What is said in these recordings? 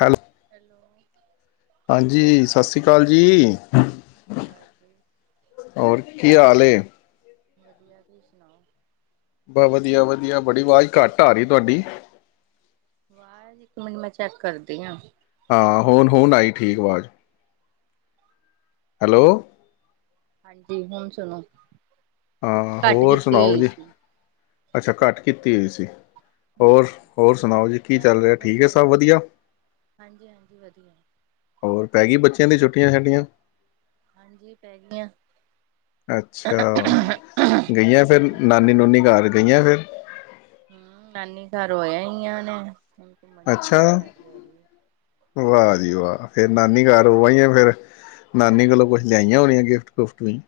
Hello hello ਹਾਂਜੀ ਸਤਿ ਸ੍ਰੀ ਅਕਾਲ ਜੀ ਸ਼੍ਰੀ ਅਕਾਲ ਜੀ ਹੋਰ ਕੀ ਹਾਲ ਐ ਵਧੀਆ ਤੁਸੀਂ ਸੁਣਾਓ ਬ ਵਧੀਆ ਵਧੀਆ ਬੜੀ ਆਵਾਜ਼ ਘੱਟ ਆ ਰਹੀ ਤੁਹਾਡੀ ਵਾਜ ਇੱਕ ਮਿੰਟ ਮੈਂ ਚੈੱਕ ਕਰਦੀ ਆ ਹਾਂ ਹੁਣ ਹੁਣ ਆਈ ਠੀਕ ਆਵਾਜ਼ ਹੈਲੋ ਹਾਂਜੀ ਹੁਣ ਸੁਣੋ ਹਾਂ ਘੱਟ ਹੋਰ ਕੀਤੀ ਸੁਣਾਓ ਹੋਈ ਜੀ ਸੀ ਅੱਛਾ ਘੱਟ ਕੀਤੀ ਹੋਈ ਸੀ ਹਮ ਹੋਰ ਹੋਰ ਸੁਣਾਓ ਜੀ ਕੀ ਚੱਲ ਰਿਹਾ ਠੀਕ ਹੈ ਸਭ ਵਧੀਆ ਹਾਂਜੀ ਹਾਂਜੀ ਵਧੀਆ ਹੋਰ ਪੈ ਗਈ ਬੱਚਿਆਂ ਦੀ ਛੁੱਟੀਆਂ ਛਾਟੀਆਂ ਹਾਂਜੀ ਪੈ ਗਈਆਂ ਅੱਛਾ ਪਿਯ੍ਯਾ ਫਿਰ ਹਮ ਨਾਨੀ ਘਰ ਹੋਇਆ ਹੀ ਆਨੇ ਅੱਛਾ ਵਾਹ ਜੀ ਵਾਹ ਫੇਰ ਨਾਨੀ ਘਰ ਆ ਹੀ ਆ ਫਿਰ ਨਾਨੀ ਕੋਲੋਂ ਕੁਛ ਲਿਆਈਆਂ ਹੋਣੀਆਂ ਗਿਫਟ ਗੁਫਟ ਵੀ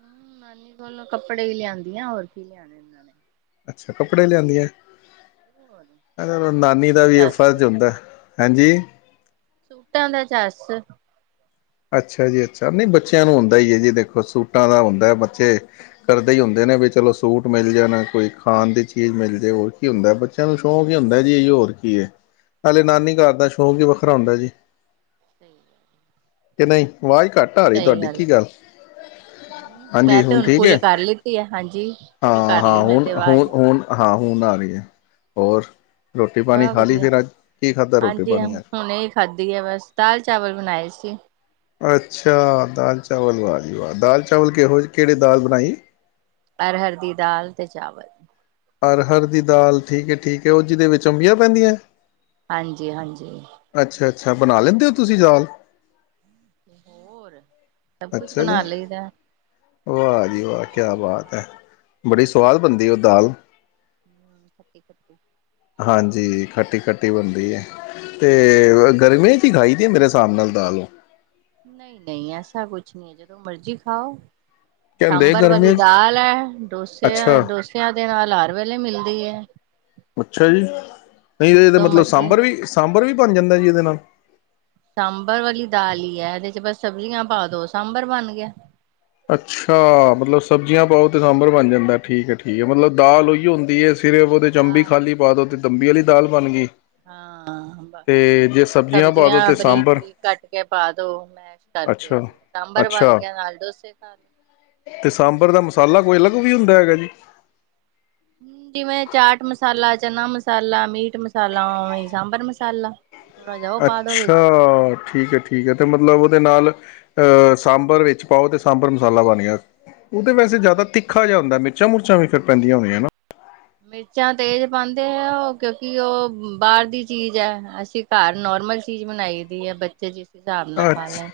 ਹਮ ਨਾਨੀ ਕੋਲੋਂ ਕੱਪੜੇ ਹੀ ਲਿਆਂਦੀਆਂ ਹੋਰ ਕੀ ਲਿਆਣੇ ਉਹਨਾਂ ਨੇ ਅੱਛਾ ਕੱਪੜੇ ਲਿਆਂਦੀਆਂ ਹੋਰ ਚ ਨਾਨੀ ਸੂਟਾਂ ਦਾ ਵੀ ਇਹ ਚੱਸ ਫ਼ਰਜ਼ ਹੁੰਦਾ ਹਾਂਜੀ ਸੂਟਾਂ ਦਾ ਚੱਸ ਅੱਛਾ ਜੀ ਅੱਛਾ ਨਹੀਂ ਬੱਚਿਆਂ ਨੂੰ ਹੁੰਦਾ ਹੀ ਹੈ ਜੀ ਦੇਖੋ ਸੂਟਾਂ ਦਾ ਹੁੰਦਾ ਬੱਚੇ ਕਰਦੇ ਹੀ ਹੁੰਦੇ ਨੇ ਵੀ ਚਲੋ ਸੂਟ ਮਿਲ ਜਾਣ ਕੋਈ ਖਾਣ ਦੀ ਚੀਜ਼ ਮਿਲ ਜਾਵੇ ਹੋ ਕੀ ਹੁੰਦਾ ਬੱਚਿਆਂ ਨੂੰ ਸ਼ੌਂਕ ਹੀ ਹੁੰਦਾ ਜੀ ਹੋਰ ਕੀ ਹੈ ਹੇ ਨਾਨੀ ਘਰ ਦਾ ਸ਼ੌਕ ਹੀ ਵ ਰ ਆਉਂਦਾ ਜੀ ਸਹੀ ਗੱਲ ਜ ਕੇ ਨਹੀਂ। ਆਵਾਜ਼ ਘੱਟ ਆ ਰਹੀ ਸਹੀ ਤੁਹਾਡੀ ਗੱਲ ਕੀ ਹੈ। ਹਾਂਜੀ ਮੈਂ ਤੇ ਹੁਣ ਠੀਕ ਫੁੱਲ ਹੈ ਕਰ ਲਿੱਤੀ ਹੈ। ਹਾਂਜੀ। ਫੁੱਲ ਹਾਂ, ਕਰ ਹਾਂ। ਲਈ ਮੈਂ ਹੁਣ ਤੇ ਹੁ ਆਵਾਜ਼ ਹੁਣ ਹਾਂ ਹੁਣ ਆ ਰਹੀ ਹੈ। ਹੋਰ। ਰੋਟੀ ਪਾਣੀ ਬਹ ਖਾ ਲਈ ਵਧੀਆ ਫਿਰ ਅੱਜ ਕੀ ਖਾਧਾ ਰੋਟੀ ਹਾਂਜੀ ਹਾਂ ਪਾਣੀ ਅੱਜ ਹੁਣੇ ਹੀ ਖਾਧੀ ਹੈ ਬਸ ਦਾਲ ਚਾਵਲ ਬਣਾਏ ਸੀ। ਅੱਛਾ ਦਾਲ ਚਾਵਲ ਵਾਲਾ ਜੀ ਦਾਲ ਚਾਵਲ ਕਿਹ ਜ ਕਿਹੜੀ ਦਾਲ ਬਣਾਈ। ਅਰਹਰ ਦੀ ਦਾਲ ਤੇ ਚਾਵਲ। ਅਰਹਰ ਦੀ ਦਾਲ ਠੀਕ ਹੈ ਠੀਕ ਹੈ, ਉਹ ਜਿਹਦੇ ਵਿੱਚ ਅੰਬੀਆਂ ਪੈਂਦੀਆਂ। ਹਾਂਜੀ ਹਾਂਜੀ ਅੱਛਾ ਅੱਛਾ ਬਣਾ ਲੈਂਦੇ ਹੋ ਤੁਸੀਂ ਜਾਲ। ਤੇ ਹੋਰ। ਸਭ ਕੁਛ ਅੱਛਾ ਜੀ ਬਣਾ ਲਈਦਾ ਵਾਹ ਜੀ ਜੋ ਵਾਹ ਕਿਆ ਮਰਜ਼ੀ ਬਾਤ ਬਣਵਾ ਹੈ। ਬੜੀ ਸਵਾਦ ਬਣਦੀ ਉਹ ਦਾਲ। ਖੱਟੀ ਖੱਟੀ ਹਾਂਜੀ ਖੱਟੀ ਖੱ ਖੱਟੀ ਬਣਦੀ ਹੈ। ਤੇ ਗਰਮੀਆਂ ਚ ਹੀ ਖਾਈ ਮੇਰੇ ਹਿਸਾਬ ਨਾਲ ਦਾਲ ਓ ਨਹੀਂ ਨਹੀਂ ਐਸਾ ਕੁਛ ਨਹੀਂ ਹੈ ਜਦੋਂ ਮਰਜ਼ੀ ਖਾਓ। ਕਹਿੰਦੇ ਸਾਂਬਰ ਵਾਲੀ ਗਰਮੀਆਂ 'ਚ ਦਾਲ ਹੈ ਅੱਛਾ ਡੋਸਿਆਂ ਡੋਸਿਆਂ ਦੇ ਨਾਲ। ਫਲਾਰ ਵੇਲੇ ਮਿਲਦੀ ਹੈ। ਅੱਛਾ ਜੀ ਨਹੀਂ ਇਹਦਾ ਜਦੋਂ ਮਤਲਬ ਮਰਜ਼ੀ ਸਾਂਬਰ ਵੀ, ਸਾਂਬਰ ਵੀ ਬਣ ਜਾਂਦਾ ਜੀ ਉਹਦੇ ਨਾਲ। ਸਾਂਬਰ ਵਾਲੀ ਦਾਲ ਹੀ ਆ ਇਹਦੇ ਚ ਬਸ ਸਬਜ਼ੀਆਂ ਪਾ ਦੋ ਸਾਂਬਰ ਬਣ ਗਿਆ। ਅੱਛਾ ਮਤਲਬ ਸਬਜ਼ੀਆਂ ਪਾਓ ਤੇ ਸਾਂਬਰ ਬਣ ਜਾਂਦਾ। ਠੀਕ ਹੈ ਠੀਕ ਹੈ ਮਤਲਬ ਦਾਲ ਓਹੀ ਹੁੰਦੀ ਹੈ ਫਿਰ ਉਹਦੇ ਅਮਬੀ ਦਾਲ ਖਾਲੀ ਪਾ ਦੋ। ਦੰਬੀ ਵਾਲੀ ਦਾਲ ਬਣ ਗਈ। ਹਾਂ ਬਸ ਤੇ ਜੇ ਹੋਰ ਪਾ ਦੋ ਸਬਜ਼ੀਆਂ ਤੇ ਬਰੀਕ ਸਾਂਬਰ ਬਰੀਕ ਕੱਟ ਕੇ ਪਾ ਦੋ ਮੈਸ਼ ਕਰਕੇ ਅੱਛਾ ਸਾਂਬਰ ਬਣ ਅੱਛਾ ਗਿਆ ਨਾਲ ਡੋਸੇ। ਖਾ ਲੋ। ਤੇ ਸਾਂਬਰ ਦਾ ਮਸਾਲਾ। ਅਲਗ ਅਲੱਗ ਵੀ ਹੁੰਦਾ ਹੈਗਾ ਜੀ। ਹਮ ਜਿਵੇਂ ਚਾਟ ਮਸਾਲਾ, ਚਨਾ ਮਸਾਲਾ, ਮੀਟ ਮਸਾਲਾ, ਉਵੇਂ ਸਾਂਬਰ ਮਸਾਲਾ ਜਾ ਉਹ ਪਾ ਦੋ ਵਿੱਚ ਅੱਛਾ ਠੀਕ ਹੈ ਠੀਕ ਹੈ ਤੇ ਮਤਲਬ ਦੇ ਨਾਲ ਅਹ ਸਾਂਬਰ ਵਿੱਚ ਪਾਓ ਤੇ ਸਾਂਬਰ ਮਸਾਲਾ ਬਣ ਗਿਆ ਉਹਦੇ ਵੈਸੇ ਹਾਂਜੀ ਜ਼ਿਆਦਾ ਹਾਂਜੀ। ਤਿੱਖਾ ਜਿਹਾ ਹੁੰਦਾ ਮਿੱ। ਮਿਰਚਾਂ ਮੁਰਚਾ ਵੀ ਫੇਰ ਪੈਂਦੀਆਂ ਹੋਣੀਆਂ ਹਨਾ। ਮਿਰਚਾਂ ਤੇਜ਼ ਪਾਉਂਦੇ ਹੈ ਉਹ ਕਿਉਂਕਿ ਉਹ ਬਾਹਰ ਦੀ ਚੀਜ਼ ਹੈ ਅਸੀਂ ਘਰ ਨੋਰਮਲ ਚੀਜ਼ ਬਣਾਈ ਦੀ ਹੈ ਬੱਚੇ ਜ ਹਿਸਾਬ ਨਾਲ ਨਾ ਖਾ ਅੱਛਾ ਲੈਣ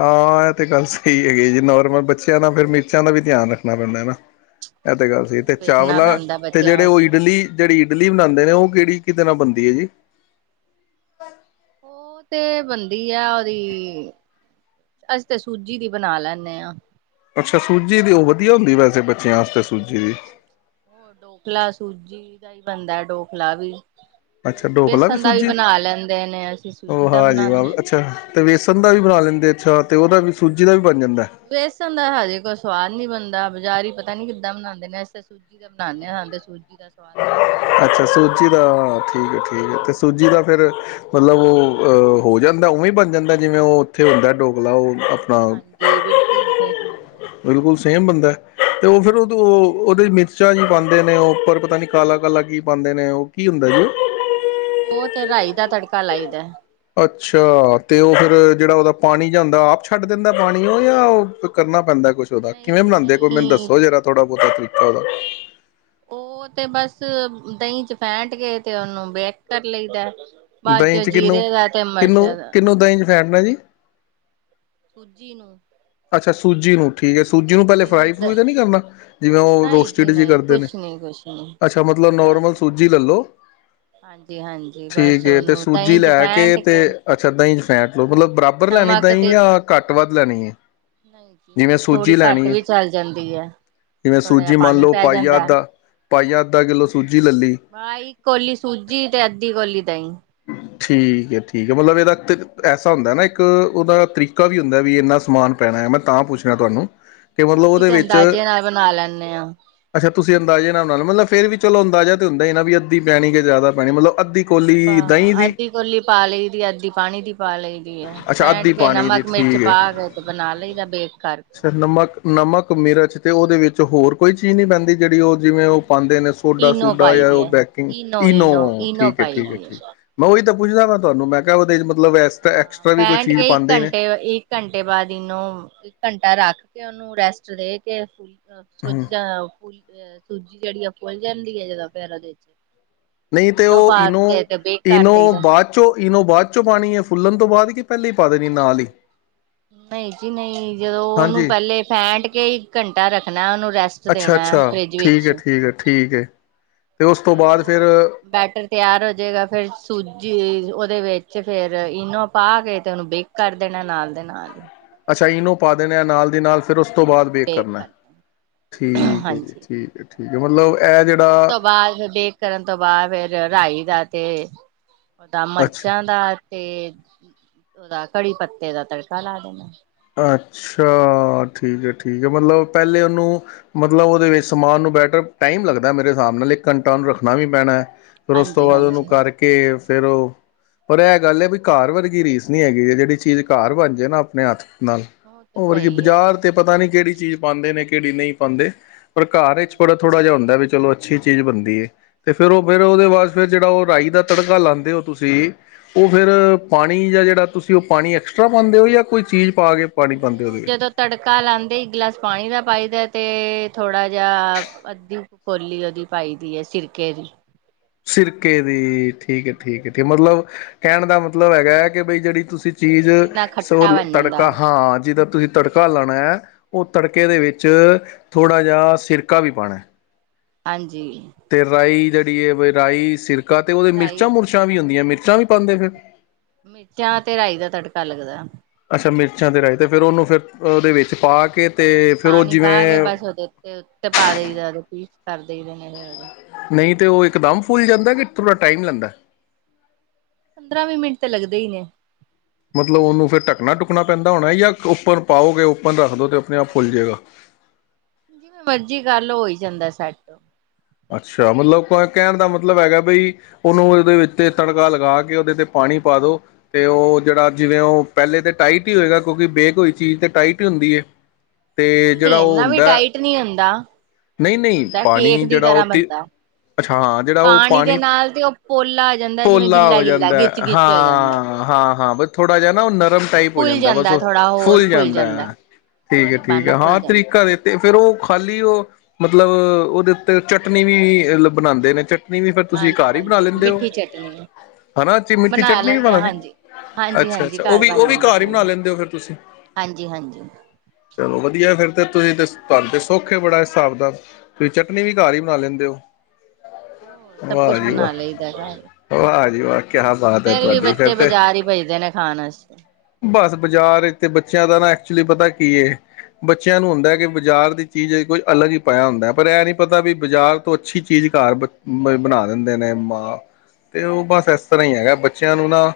ਹਾਂ ਇਹ ਤੇ ਗੱਲ ਸਹੀ ਹੈਗੀ ਜੀ ਨੋਰਮਲ ਬੱਚਿਆਂ ਦਾ ਫਿਰ ਮਿਰਚਾਂ ਦਾ ਵੀ ਧਿਆਨ ਰੱਖਣਾ ਪੈਂਦਾ ਹੈ ਨਾ ਇਹ ਤੇ ਗੱਲ ਸਭ ਸਹੀ ਕੁਛ ਤੇ ਵੇਖਣਾ ਚਾਵਲਾ ਪੈਂਦਾ ਤੇ ਬੱਚਿਆਂ ਜਿਹੜੇ ਉਹ ਵਾਸਤੇ ਇਡਲੀ ਜਿਹੜੀ ਇੱਡਲੀ ਬਣਾਉਂਦੇ ਨੇ ਉਹ ਕਿਹੜੀ ਕਿਤੇ ਨਾਲ ਬਣਦੀ ਹੈ ਜੀ ਉਹ ਤੇ ਬਣਦੀ ਆ ਉਹਦੀ ਅਸੀਂ ਤੇ ਸੂਜੀ ਦੀ ਬਣਾ ਲੈਂਦੇ ਹਾਂ ਅੱਛਾ ਸੂਜੀ ਦੀ ਉਹ ਵਧੀਆ ਹੁੰਦੀ ਵੈਸੇ ਬੱਚਿਆਂ ਵਾਸਤੇ ਸੂਜੀ ਦੀ ਹੋਰ ਡੋਕਲਾ ਸੂਜੀ ਦਾ ਹੀ ਬਣਦਾ ਡੋਕਲਾ ਵੀ ਅੱਛਾ ਡੋਕਲਾ ਵੀ ਬੇਸਣ ਦਾ ਸੂਜੀ ਬਣਾ ਲੈਂਦੇ ਨੇ ਅਸੀਂ ਉਹ ਸੂਜੀ ਦਾ ਹਜੀ ਬਣਾਉਦੇ ਹਾਂ ਅੱਛਾ ਤੇ ਵੇਸਣ ਦਾ ਵੀ ਬਣਾ ਲੈਂਦੇ ਅੱਛਾ ਤੇ ਉਹਦਾ ਵੀ ਸੂਜੀ ਦਾ ਵੀ ਬਣ ਜਾਂਦਾ ਵੇਸਣ ਦਾ ਹਜੇ ਕੋਈ ਸਵਾਦ ਨੀ ਬਣਦਾ ਬੰਦਾ ਬਜ਼ਾਰੀ ਪਤਾ ਨੀ ਕਿੱਦਾਂ ਬਣਾਉਂਦੇ ਨੇ ਅਸੀਂ ਤਾ ਸੂਜੀ ਦਾ ਬਣਾਉਂਦੇ ਹਾਂ ਸਾਨੂੰ ਤਾ ਸੂਜੀ ਦਾ ਸਵਾਦ ਲੱਗਦਾ ਅੱਛਾ ਸੂਜੀ ਦਾ ਠੀਕ ਹੈ ਠੀਕ ਹੈ ਅਤੇ ਸੂਜੀ ਦਾ ਫਿਰ ਮਤਲਬ ਉਹ ਹੋ ਜਾਂਦਾ ਉਵੇਂ ਬਣ ਜਾਂਦਾ ਜਿਵੇਂ ਉਹ ਉੱਥੇ ਹੁੰਦਾ ਡੋ ਭਲਾ ਉਹ ਹਾਂਜੀ ਆਪਣਾ ਹਾਂਜੀ ਬਿਲਕੁਲ ਸਹੀ ਬੰਦਾ ਬਿਲਕੁਲ ਸੇਮ ਬੰਦਾ ਤੇ ਉਹ ਫਿਰ ਉਹ ਹਾਂਜੀ ਹਾਂਜੀ ਉਹਦੇ ਚ ਮਿਰਚਾਂ ਜੀ ਪਾਉਂਦੇ ਨੇ ਉਹ ਉੱਪਰ ਪਤਾ ਨੀ ਕਾਲਾ ਕਾਲਾ ਕੀ ਪਾਉਂਦੇ ਨੇ ਉਹ ਕੀ ਹੁੰਦਾ ਜੀ ਉਹ ਤੇ ਰਾਈ ਦਾ ਤੜਕਾ ਲਾਈ ਦਾ ਅੱਛਾ ਤੇ ਉਹ ਜਿਹੜਾ ਉਹਦਾ ਪਾਣੀ ਜਾਂ ਹੁੰਦਾ ਆਪ ਛੱਡ ਦਿੰਦਾ ਪਾਣੀ ਉਹ ਜਾਂ ਉਹ ਕਰਨਾ ਪੈਂਦਾ ਕੁਛ ਉਹਦਾ ਨਹੀਂ ਕਿਵੇਂ ਜੀ ਬਣਾਉਂਦੇ ਕੋਈ ਮੈਨੂੰ ਨਹੀਂ ਦੱਸੋ ਜਰਾ ਥੋੜਾ ਬਹੁਤਾ ਤਰੀਕਾ ਉਹਦਾ ਉਹ ਤੇ ਬਸ ਦਹੀਂ ਚ ਫੈਂਟ ਕੇ ਤੇ ਉਹਨੂੰ ਬੇਕ ਕਰ ਲਈਦਾ ਬਾਅਦ ਦਹੀਂ ਚੋਂ ਵਿੱਚ ਕਿਨੂੰ ਜੀਰੇ ਦਾ ਤੇ ਕਿਨੂੰ ਮਿਰਚਾਂ ਦਾ ਕਿਨੂੰ ਦਹੀਂ ਚ ਫੈਂਟਣਾ ਜੀ ਸੂਜੀ ਨੂੰ ਅੱਛਾ ਸੂਜੀ ਨੂੰ ਠੀਕ ਹੈ ਸੂਜੀ ਨੂੰ ਪਹਿਲੇ ਫਰਾਈ ਫਰੂਈ ਤਾਂ ਨਹੀਂ ਕਰਨਾ ਜਿਵੇਂ ਉਹ ਨਹੀਂ ਜੀ ਰੋਸਟਿਡ ਜਿ ਨਹੀਂ ਕਰਦੇ ਨੇ ਕੁਛ ਨੀ ਕੁਛ ਨੀ ਅੱਛਾ ਮਤਲਬ ਨੋਰਮਲ ਵੈਸੇ ਸੂਜੀ ਲੈਲੋ ਹਾਂਜੀ ਹਾਂਜੀ ਬਸ ਠੀਕ ਹੈ ਤੇ ਉਹਨੂੰ ਸੂਜੀ ਦਹੀਂ ਚ ਲੈ ਕੇ ਫੈਂਟ ਤੇ ਅੱਛਾ ਦਹੀਂ ਚ ਫੈਂਟ ਲਓ ਮਤਲਬ ਬਰਾਬਰ ਲੈਣੀ ਨਮਕ ਦਹੀਂ ਤੇ ਜਾਂ ਘੱਟ ਵੱਧ ਲੈਣੀ ਨਹੀਂ ਜਿਵੇਂ ਨਹੀਂ ਥੋੜ੍ਹੀ ਸੂਜੀ ਘੱਟ ਲੈਣੀ ਹੈ ਵੀ ਚੱਲ ਜਾਂਦੀ ਹੈ ਜਿਵੇਂ ਥੋੜ੍ਹਾ ਜਿਹਾ ਸੂਜੀ ਮੰਨ ਪਾਣੀ ਲਓ ਪੈ ਪਾਈਆ ਜਾਂਦਾ ਅੱਧਾ ਪਾਈਆ ਅੱਧਾ ਕਿੱਲੋ ਹਮ ਸੂਜੀ ਲੈ ਲਈ ਬੱਸ ਇਕ ਕੋਲੀ ਸੂਜੀ ਤੇ ਅੱਧੀ ਕੋਲੀ ਦਹੀਂ ਠੀਕ ਹੈ ਠੀਕ ਹੈ ਮਤਲਬ ਇਹਦਾ ਐਸਾ ਹੁੰਦਾ ਨਾ ਇੱਕ ਉਹਦਾ ਤਰੀਕਾ ਵੀ ਹੁੰਦਾ ਵੀ ਇੰਨਾ ਸਮਾਨ ਪੈਣਾ ਹੈ ਮੈਂ ਤਾਂ ਪੁੱਛਣਾ ਤੁਹਾਨੂੰ ਕਿ ਮਤਲਬ ਅਸੀਂ ਉਹਦੇ ਤੇ ਵਿੱਚ ਅੰਦਾਜ਼ੇ ਨਾਲ ਬਣਾ ਲੈਂਦੇ ਹਾਂ। ਅੱਛਾ ਤੁਸੀਂ ਅੰਦਾਜ਼ੇ ਨਾਲ ਮਤਲਬ ਫੇਰ ਵੀ ਚਲੋ ਅੰਦਾਜ਼ਾ ਤੇ ਹੁੰਦਾ ਨਾ ਵੀ ਅੱਧ ਪੈਣੀ ਕਿ ਜ਼ਿਆਦਾ ਪੈਣੀ ਮਤਲਬ ਅੱਧੀ ਕੋਲੀ ਦਹੀਂ ਹਾਂ ਦੀ ਅੱਧੀ ਕਲੀ ਪਾ ਲਈ ਦੀ ਅੱਧੀ ਪਾਣੀ ਦੀ ਪਾ ਲਈ ਦੀ ਹੈ ਅੱਛਾ ਫੈਂਟ ਅੱਧੀ ਕੇ ਪਾਣੀ ਦੀ ਨਮਕ ਮਿਰਚ ਠੀਕ ਹੈ ਪਾ ਕੇ ਤੇ ਬਣਾ ਲਈ ਦਾ ਬੇਕ ਕਰਕੇ ਅੱਛਾ ਚ ਹੋਰ ਕੋਈ ਚੀਜ਼ ਨਹੀਂ ਪੈਂਦੀ ਜਿਹੜੀ ਉਹ ਜਿਵੇਂ ਉਹ ਪਾਉਂਦੇ ਨੇ ਸੋਡਾ ਸੋਡਾ ਜਾਂ ਉਹ ਬੈਕਿੰਗ ਇਨੋ ਠੀਕ ਹੈ ਠੀਕ ਹੈ ਠੀਕ ਉਹੀ ਤਾਂ ਪੁੱਛਦਾ ਮੈਂ ਤੁਹਾਨੂੰ ਮੈਂ ਕਿਹਾ ਮਤਲਬ ਐਕਸਟਰਾ ਹਾਂ ਐਕਸਟਰਾ ਵੀ ਕੋਈ ਫੈਂਟ ਚੀਜ਼ ਕੇ ਇੱਕ ਪਾਉਂਦੇ ਹੀ ਘੰਟੇ ਨੇ ਇੱਕ ਘੰਟੇ ਬਾਅਦ ਇਹਨੂੰ ਇੱਕ ਘੰਟਾ ਰੱਖ ਕੇ ਉਹਨੂੰ ਰੈਸਟ ਦੇ ਕੇ ਫੁ ਅ ਸੋਜ ਜਾਂ ਫੂਲ ਅ ਸੂਜੀ ਜਿਹੜੀ ਆ ਭੁੱਲ ਜਾਂਦੀ ਹੈ, ਜਦੋਂ ਫੈਰ ਐਦੇ ਚ ਨਹੀਂ ਤੇ ਉਹ ਪਾ ਇਨੋ, ਕੇ ਤੇ ਬੇਕ ਕਰ ਇਨੋ ਦਈਦਾ ਬਾਅਦ ਚੋਂ, ਇਨੋ ਬਾਅਦ ਚੋਂ ਪਾਣੀ ਹੈ। ਭੁੱਲਣ ਤੋਂ ਬਾਅਦ, ਕਿ ਪਹਿਲੇ ਹੀ ਪਾ ਦੇਣੀ ਨਾਲ ਹੀ। ਨਹੀਂ ਜੀ ਨਹੀਂ ਜਦੋਂ ਉਹਨੂੰ ਹਾਂਜੀ ਪਹਿਲੇ ਫੈਂਟ ਕੇ, ਇਕ ਘੰਟਾ ਰੱਖਣਾ ਉਹਨੂੰ। ਰੈਸਟ ਅੱਛਾ ਦੇਣਾ ਅੱਛਾ ਫਰਿੱਜ ਠੀਕ ਵਿੱਚ ਹੈ, ਠੀਕ ਹੈ, ਠੀਕ ਹੈ। ਤੇ ਉਸ ਤੋਂ ਫੇਰ ਬਾਅਦ ਫਿਰ ਉਹ ਬੈਟਰ ਤਿਆਰ ਹੋ ਜਾਏਗਾ, ਫੇਰ ਸੂਜੀ ਜੀ ਉਹਦੇ ਵਿੱਚ ਫੇਰ ਇਨੋ ਪਾ ਕੇ, ਤੇ ਉਹਨੂੰ ਬੇਕ ਕਰ ਦੇਣਾ, ਨਾਲ ਦੇ ਨਾਲ। ਅੱਛਾ ਇਨੂੰ ਪਾ ਦੇਣੇ ਐ, ਨਾਲ ਦੀ ਨਾਲ, ਫ਼ਿਰ ਉਸ ਤੋਂ ਬਾਅਦ ਬੇਕ ਕਰਨਾ ਐ, ਕਰ ਦੇਣਾ ਠੀਕ ਹੈ ਜੀ, ਹਾਂਜੀ। ਠੀਕ ਹੈ ਠੀਕ ਹੈ, ਮਤਲਬ ਇਹ ਉਸ ਜਿਹੜਾ ਤੋਂ ਬਾਅਦ ਫਿਰ ਬੈਕ ਕਰਨ ਤੋਂ ਬਾਅਦ, ਫੇਰ ਰਾਈ ਦਾ ਤੇ ਉਹਦਾ ਅੱਛਾ ਮਿਰਚਾਂ ਦਾ ਤੇ ਔਦਾ, ਕੜੀ ਪੱਤੇ ਦਾ ਤੜਕਾ ਲਾ ਦੇਣਾ। ਅੱਛਾ, ਠੀਕ ਹੈ, ਠੀਕ ਹੈ, ਮਤਲਬ ਪਹਿਲੇ ਉਹਨੂੰ ਮਤਲਬ ਉਹਦੇ ਵਿੱਚ ਸਮਾਨ ਨੂੰ ਬੈਟਰ, ਟਾਈਮ ਲੱਗਦਾ ਮੇਰੇ ਹਿਸਾਬ ਨਾਲ ਇੱਕ ਘੰਟਾ ਉਹਨੂੰ ਰੱਖਣਾ ਵੀ ਪੈਣਾ। ਫਿਰ ਉਸ ਤੋਂ ਹਾਂਜੀ ਬਾਅਦ ਉਹਨੂੰ ਹਾਂਜੀ। ਕਰਕੇ ਫੇਰ ਉਹ ਪਰ ਇਹ ਗੱਲ ਹੈ, ਵੀ ਕਾਰਰ ਵਰਗੀ ਰੀਸ ਨਹੀਂ ਹੈਗੀ ਜੇ, ਜਿਹੜੀ ਚੀਜ਼ ਕਾਰਰ ਬਣ ਜਾਏ ਨਾ ਆਪਣੇ ਹੱਥ ਨਾਲ ਤੇ ਉਹ ਵਰਗੀ ਸਹੀ ਹੈ ਬਾਜ਼ਾਰ ਤੇ ਪਤਾ ਨੀ ਕਿਹੜੀ ਚੀਜ਼ ਪਾਉਂਦੇ ਨੇ ਕੇੜੀ ਨਹੀਂ ਪਾਉਦੇ। ਪਰ ਘਰ ਵਿੱਚ ਬੜਾ ਥੋੜਾ ਜਿਹਾ ਹੁੰਦਾ, ਵਿੱਚ ਚਲੋ ਅੱਛੀ ਚੀਜ਼ ਬਣਦੀ ਹੈ, ਅਤੇ ਫਿਰ ਉਹ ਫਿਰ ਉਹਦੇ ਬਾਅਦ ਫਿਰ ਜਿਹੜਾ ਉਹ ਰਾਈ ਦਾ ਤੜਕਾ ਲਾਉਦੇ ਹੋ ਤੁਸੀਂ, ਉਹ ਫਿਰ ਪਾਣੀ ਜਾਂ ਜਿਹੜਾ ਤੁਸੀਂ ਉਹ ਪਾਣੀ ਐਕਸਟਰਾ ਪਾਉਂਦੇ ਹੋ ਜਾਂ ਕੋਈ ਚੀਜ਼ ਪਾ ਕੇ ਪਾਣੀ ਨਹੀਂ ਪਾਂਦੇ ਹੋ ਉਹ ਉਹਦੇ ਵਿੱਚ ਜਦੋਂ ਤੜਕਾ ਲਾਦੇ ਇੱਕ ਗਲਾਸ ਪਾਣੀ ਦਾ ਪਾਈ ਦਾ ਤੇ ਥੋੜ੍ਹਾ ਜਿ ਅੱਧੀ ਕੋਲੀ ਉਹਦੀ ਪਾਈ ਦੀ ਹੈ, ਸਿਰਕੇ ਦੀ ਸਿਰਕੇ ਦੀ, ਠੀਕ ਹੈ, ਠੀਕ ਹੈ, ਠੀਕ ਮਤਲਬ ਕਹਿਣ ਦਾ ਮਤਲਬ ਹੈਗਾ ਹੈ ਕਿ ਬਈ ਜਿਹੜੀ ਤੁਸੀਂ ਚੀਜ਼ ਜਿੰਨਾ ਸੋ ਖੱਟਾ ਬਣ ਜਾਂਦਾ ਤੜਕਾ ਉਹ ਹਾਂ ਜਿਦਾ ਤੁਸੀਂ ਤੜਕਾ ਲਾਉਣਾ ਹੈ, ਔ ਤੜਕੇ ਦੇ ਵਿੱਚ ਥੋੜ੍ਹਾ ਜਿਹਾ ਸਿਰਕਾ ਵੀ ਪਾਉਣਾ। ਹਾਂਜੀ ਤੇ ਰਾਈ ਜਿਹੜੀ ਹੈ, ਰਾਈ ਸਿਰ ਤਾਂ ਤੇ ਉਹਦੇ ਮਿਰਾਂ ਰਾਈ ਮੁਿਰਚਾਂ ਵੀ ਹੁੰਦੀਆਂ, ਮਿਰ ਤਾਂ ਵੀ ਪਾਉਂਦੇ ਫਿਰ ਮਿਰਚਾਂ ਤੇ ਰਾਈ ਦਾ ਤੜਕਾ ਲੱਗਦਾ ਐ। ਅੱਛਾ ਮਿਰਚਾਂ ਤੇ ਰਾਈ ਤੇ ਫਿਰ ਉਹਨੂੰ ਫਿਰ ਉਹਦੇ ਵਿੱਚ ਪਾ ਕੇ ਤੇ ਫਿਰ ਉਹ ਪਾਣੀ ਪਾ ਕੇ ਜਿਵੇਂ ਬਸ ਉਹਦੇ ਉਤੇ ਉਤੇ ਪਾ ਦੇਈ ਦਾ ਸਰਦੇ ਨੇੇ ਹੀ ਨਹੀ ਅਦੇ ਅੜੇ ਨਹੀਂ ਤਾਂ ਉਹ ਇਕ ਦਮ ਫੁੱਲ ਜਾਂਦਾ, ਕਿ ਥੋੜ੍ਹਾ ਟਾਈਮ ਲੈਂਦਾ ਪੰਦਰਾਂ ਵੀ ਮਿੰਟ ਤੇ ਲੱਗਦੇ ਹੀ ਨੇ। ਮਤਲਬ ਉਹਨੂੰ ਫਿਰ ਢਕਣਾ ਢੁੱਕਣਾ ਪੈਂਦਾ ਹੋਣਾ ਜਾਂ ਉੱਪਰ ਪਾਓਗੇ। ਉੱਪਰ ਰੱਖ ਦੋ ਤੇ ਆਪਣੇ ਆਪ ਫੁਲ ਜਾਏਗਾ। ਜਿਵੇਂ ਮਰਜੀ ਕੱਲ ਹੋ ਹੀ ਜਾਂਦਾ ਸੈੱਟ ਅੱਛਾ ਮਤਲਬ ਕਹਿਣ ਦਾ ਮਤਲਬ ਹੈਗਾ ਬਈ ਉਹਨੂੰ ਉਹਦੇ ਵਿੱਚਤੇ ਤੜਕਾ ਲਗਾ ਕੇ ਉਹਦੇ ਤੇ ਪਾਣੀ ਪਾ ਦੋ ਤੇ ਉਹ ਜਿਹੜਾ ਜਿਵੇਂ ਉਹ ਪਹਿਲੇ ਤਾਂ ਟਾਈਟ ਹੀ ਹੋਏਗਾ ਕਿਉਂਕਿ ਬੇਕ ਹੋਈ ਚੀਜ਼ ਤੇ ਟਾਈਟ ਹੀ ਹੁੰਦੀ ਏ। ਨਹੀਂ -ਨਹੀਂ ਇੰਨਾ ਵੀ ਟਾਈਟ ਨਹੀਂ ਹੁੰਦਾ। ਨਹੀਂ ਠੀਕ -ਨਹੀਂ ਹੁੰਦਾ ਕੇਕ ਪਾਣੀ ਦੀ ਜਿਹੜਾ ਉਹ ਤਰ੍ਹਾਂ ਤੇ ਬਣਦਾ ਅੱਛਾ ਹਾਂ ਜਿਹੜਾ ਉਹ ਦੇ ਪਾਣੀ ਨਾਲ ਤੇ ਉਹ ਪੋਲਾ ਆ ਜਾਂਦਾ ਜਿਵੇਂ ਪੋਲਾ ਗਿੱਲਾ ਹੋ ਗਿੱਲਾ ਜਾਂਦਾ ਗਿੱਚ ਐ ਗਿੱਚ ਹੋ ਜਾਂਦਾ ਹਾਂ। ਹਾਂ ਬਸ ਥੋੜਾ ਜਿ ਨਾ ਉਹ ਗ ਟਾਈਪ ਹੋ ਜਾਂਦਾ ਬਸ ਉਹ ਫੁੱਲ ਜਾਂਦਾ ਹੈ ਠੀਕ ਹੈ ਪਾਣੀ ਠੀਕ ਪਾਣਾ ਹੈ ਹਾਂ ਫੁੱਲ ਜਾਂਦਾ ਤਰੀਕਾ ਦੇਤੇ ਫ਼ਿਰ ਉਹ ਖਾਲੀ ਉਹ ਮਤਲਬ ਉਹਦੇ ਉੱਤੇ ਚਟਨੀ ਵੀ ਬਣਾਂਦੇ ਨੇ 'ਚ ਚਟਨੀ ਵੀ ਫਿਰ ਤੁਸੀਂ ਹਾਂਜੀ ਘਰ ਹੀ ਬਣਾ ਹਾਂਜੀ ਲੈਂਦੇ ਹੋ ਮਿੱਠੀ ਚਟਨੀ ਹਨਾ, ਮਿੱਠੀ ਚਟਨੀ ਵੀ ਲੈਂਦੇ ਹਾਂ ਬਣਾ ਦੀ ਹਾਂਜੀ ਹਾਂਜੀ ਅੱਛਾ ਹਾਂਜੀ ਅੱਛਾ ਉਹ ਘਰ ਵੀ ਉਹ ਬਣ ਵੀ ਜਾਂਦੀ ਘਰ ਹੀ ਆ ਬਣਾ ਲੈਂਦੇ ਹੋ ਫਿਰ ਤੁਸੀਂ ਹਾਂਜੀ ਹਾਂਜੀ ਚਲੋ ਵਧੀਆ ਫਿਰ ਤੇ ਤੁਸੀਂ ਤੁਹਾਨੂੰ ਤੇ ਸੁਖ ਏ ਬੜਾ ਹਿਸਾਬ ਦਾ ਤੁਸੀਂ ਚਟਨੀ ਵੀ ਘਰ ਹੀ ਬਣਾ ਲੈਂਦੇ ਹੋ। ਹੋਰ ਸਭ ਵਾਹ ਕੁਛ ਜੀ ਬਣਾ ਵਾਹ ਲਈਦਾ ਘਰ [unintelligible] ਕਿਆ ਬਾਤ ਹੈ ਫੇਰ ਵੀ ਤੁਹਾਡੀ ਫਿਰ ਬੱਚੇ ਤੇ ਬਾਜ਼ਾਰ ਹੀ ਭੇਜਦੇ ਨੇ ਖਾਣ ਵਾਸਤੇ ਬਸ ਬਾਜ਼ਾਰ ਤੇ ਬੱਚਿਆਂ ਦਾ ਨਾ ਐਕਚੁਲੀ ਪਤਾ ਕੀ ਬੱਚਿਆਂ ਨੂੰ ਹੁੰਦਾ ਕਿ ਬਜ਼ਾਰ ਦੀ ਚੀਜ਼ ਕੋਈ ਅਲੱਗ ਹੀ ਪਾਇਆ ਹੁੰਦਾ ਪਰ ਇਹ ਨੀ ਪਤਾ ਵੀ ਬਾਜ਼ਾਰ ਤੋਂ ਅੱਛੀ ਚੀਜ਼ ਘਰ ਬਣਾ ਦਿੰਦੇ ਨੇ ਮਾਂ ਤੇ ਉਹ ਬਸ ਇਸ ਤਰ੍ਹਾਂ ਹੀ ਹੈਗਾ ਬੱਚਿਆਂ ਨੂੰ ਨਾ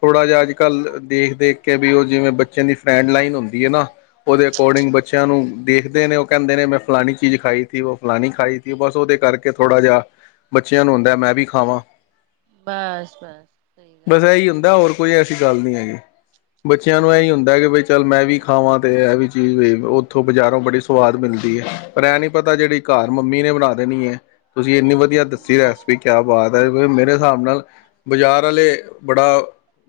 ਥੋੜ੍ਹਾ ਜਿਹਾ ਅੱਜ ਕੱਲ੍ਹ ਦੇਖ ਦੇਖ ਕੇ ਵੀ ਉਹ ਜਿਵੇਂ ਬੱਚਿਆਂ ਦੀ ਫਰੈਂਡ ਲਾਈਨ ਹੁੰਦੀ ਹੈ ਨਾ ਉਹਦੇ ਅਕੋਰਡਿੰਗ ਬੱਚਿਆਂ ਨੂੰ ਦੇਖਦੇ ਨੇ ਉਹ ਕਹਿੰਦੇ ਨੇ ਮੈਂ ਫਲਣੀ ਚੀਜ਼ ਖਾਈ ਸੀ, ਉਹ ਫਲਾਣੀ ਖਾਈ ਤੀ ਬਸ ਉਹਦੇ ਕਰਕੇ ਥੋੜ੍ਹਾ ਜਿਹਾ ਬੱਚਿਆਂ ਨੂੰ ਹੁੰਦਾ ਮੈਂ ਵੀ ਖਾਵਾਂ ਬਸ ਬਸ ਸਹੀ ਗੱਲ ਆ। ਅ ਗੱਲ ਨੀ ਹੈਗੀ ਬੱਚਿਆਂ ਨੂੰ ਇਹੀ ਹੁੰਦਾ ਕਿ ਬਈ ਚੱਲ ਮੈਂ ਵੀ ਖਾਵਾਂ ਤੇ ਇਹ ਵੀ ਚੀਜ਼ ਉੱਥੋਂ ਬਜ਼ਾਰੋਂ ਬੜੀ ਸਵਾਦ ਮਿਲਦੀ ਹੈ। ਪਰ ਐ ਨੀ ਪਤਾ ਜਿਹੜੀ ਘਰ ਮੰਮੀ ਨੇ ਬਣਾ ਦੇਣੀ ਏ। ਤੁਸੀਂ ਇੰਨੀ ਵਧੀਆ ਦੱਸੀ ਹਮ ਰੈਸਪੀ ਕਿਆ ਬਾਤ ਮੇਰੇ ਹਿਸਾਬ ਨਾਲ ਬਾਜ਼ਾਰ ਵਾਲੇ ਬੜਾ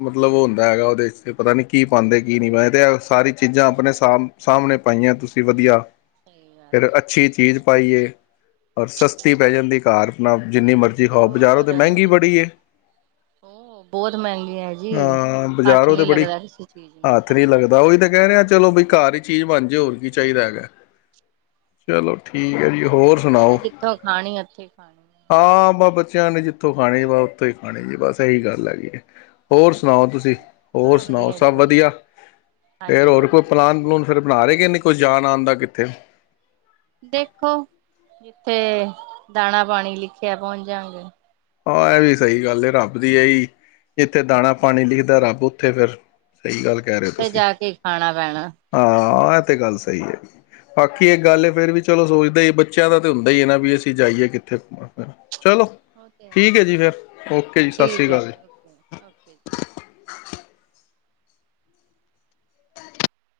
ਮਤਲਬ ਉਹ ਹੁੰਦਾ ਹੈਗਾ ਉਹਦੇ ਵਿੱਚ ਤੇ ਪਤਾ ਨੀ ਕੀ ਪਾਉਂਦੇ ਕੀ ਨਹੀਂ ਹਮ ਪਾਉਂਦੇ ਤੇ ਸਾਰੀ ਚੀਜ਼ਾਂ ਆਪਣੇ ਸਮ ਸਾਹਮਣੇ ਪਾਈਆਂ ਤੁਸੀਂ ਵਧੀਆ ਸਹੀ ਗੱਲ ਫਿਰ ਹੈ ਅੱਛੀ ਚੀਜ਼ ਪਾਈਏ ਔਰ ਸਸਤੀ ਪੈ ਜਾਂਦੀ ਘਰ [inaudible] ਜਿੰਨੀ ਮਰਜ਼ੀ ਤੇ ਖਾਓ ਬਾਜ਼ਾਰੋਂ ਹੋਰ ਤੇ ਮਹਿੰਗੀ ਬੜੀ ਏ, ਉਹ ਬਹੁਤ ਮਹਿੰਗੀ ਹੈ ਜੀ ਆ ਹੱਥ ਬਾਜ਼ਾਰੋਂ ਤੇ ਨੀ ਬੜੀ ਲੱਗਦਾ ਕਿਸੇ ਚੀਜ਼ ਨੂੰ ਹੱਥ ਨੀ ਲੱਗਦਾ ਉਹੀ ਕਹਿ ਰਿਹਾ ਚਲੋ ਬਈ ਘਾਰ ਹੀ ਚੀਜ਼ ਬਣ ਜੇ ਹੋਰ ਕੀ ਚਾਹੀਦਾ ਹੇਗਾ। ਚਲੋ। ਠੀਕ ਹੈ ਜੀ ਹੋਰ ਬੱਚਿਆਂ ਸੁਣਾਓ, ਨੇ ਜਿੱਥੋਂ ਖਾਣੀ ਉੱਥੇ ਖਾਣੀ ਹਾਂ ਬਾਬਾ ਬੱਚਿਆਂ ਨੇ ਜਿੱਥੋਂ ਖਾਣੀ ਵਾ ਉੱਥੋਂ ਹੀ ਖਾਣੀ ਜੀ ਬਸ ਇਹੀ ਗੱਲ ਹੈਗੀ ਹੈ। ਹੋਰ ਸੁਣਾਓ ਮਰਜ਼ੀ ਤੁਸੀਂ ਕਰਨੀ ਹੋਰ ਵਾਹ ਸੁਣਾਓ ਵਧੀਆ ਜੀ ਸਭ ਵਧੀਆ ਫੇਰ ਹਾਂਜੀ ਹੋਰ ਹਾਂਜੀ ਕੋਈ ਪਲਾਨ ਪਲੂਨ ਫਿਰ ਬਣਾ ਰੇ ਕਿ ਨੀ ਕੁਛ ਜਾਣ ਆਣ ਦਾ ਕਿੱਥੇ? ਦੇਖੋ, ਜਿੱਥੇ ਦਾਣਾ ਪਾਣੀ ਲਿਖਿਆ ਪਹੁੰਚ ਜਾਂ ਗੇ। ਆ ਐਹ ਵੀ ਸਹੀ ਗੱਲ ਐ, ਰੱਬ ਦੀ ਏ ਈ। ਜਿੱਥੇ ਦਾਣਾ ਪਾਣੀ ਲਿਖਦਾ ਰੱਬ, ਉੱਥੇ ਫਿਰ, ਸਹੀ ਗੱਲ ਕਹਿ ਰਹੇ ਹੋ ਥੇ ਤੁਸੀਂ ਜਾ ਕੇ ਖਾਣਾ ਪੈਣਾ। ਹਾਂ ਐਹ ਤੇ ਗੱਲ ਸਹੀ ਐ। ਬਾਕੀ ਇੱਕ ਗੱਲ ਫੇਰ ਵੀ ਚਲੋ ਸੋਚਦਾ ਈ ਬੱਚਿਆਂ ਦਾ ਤੇ ਹੁੰਦਾ ਈ ਨਾ ਵੀ ਅਸੀਂ, ਜਾਈਏ ਕਿੱਥੇ ਘੁੰਮਣ ਫਿਰਨ। ਚਲੋ ਉਹ ਤੇ ਠੀਕ ਐ ਜੀ ਹੈ। ਫਿਰ। ਓਕੇ ਜੀ, ਸ ਸ੍ਰੀ ਠੀਕ ਹੈ ਕਾਲ ਜੀ। ਓਕੇ ਓਕੇ ਜੀ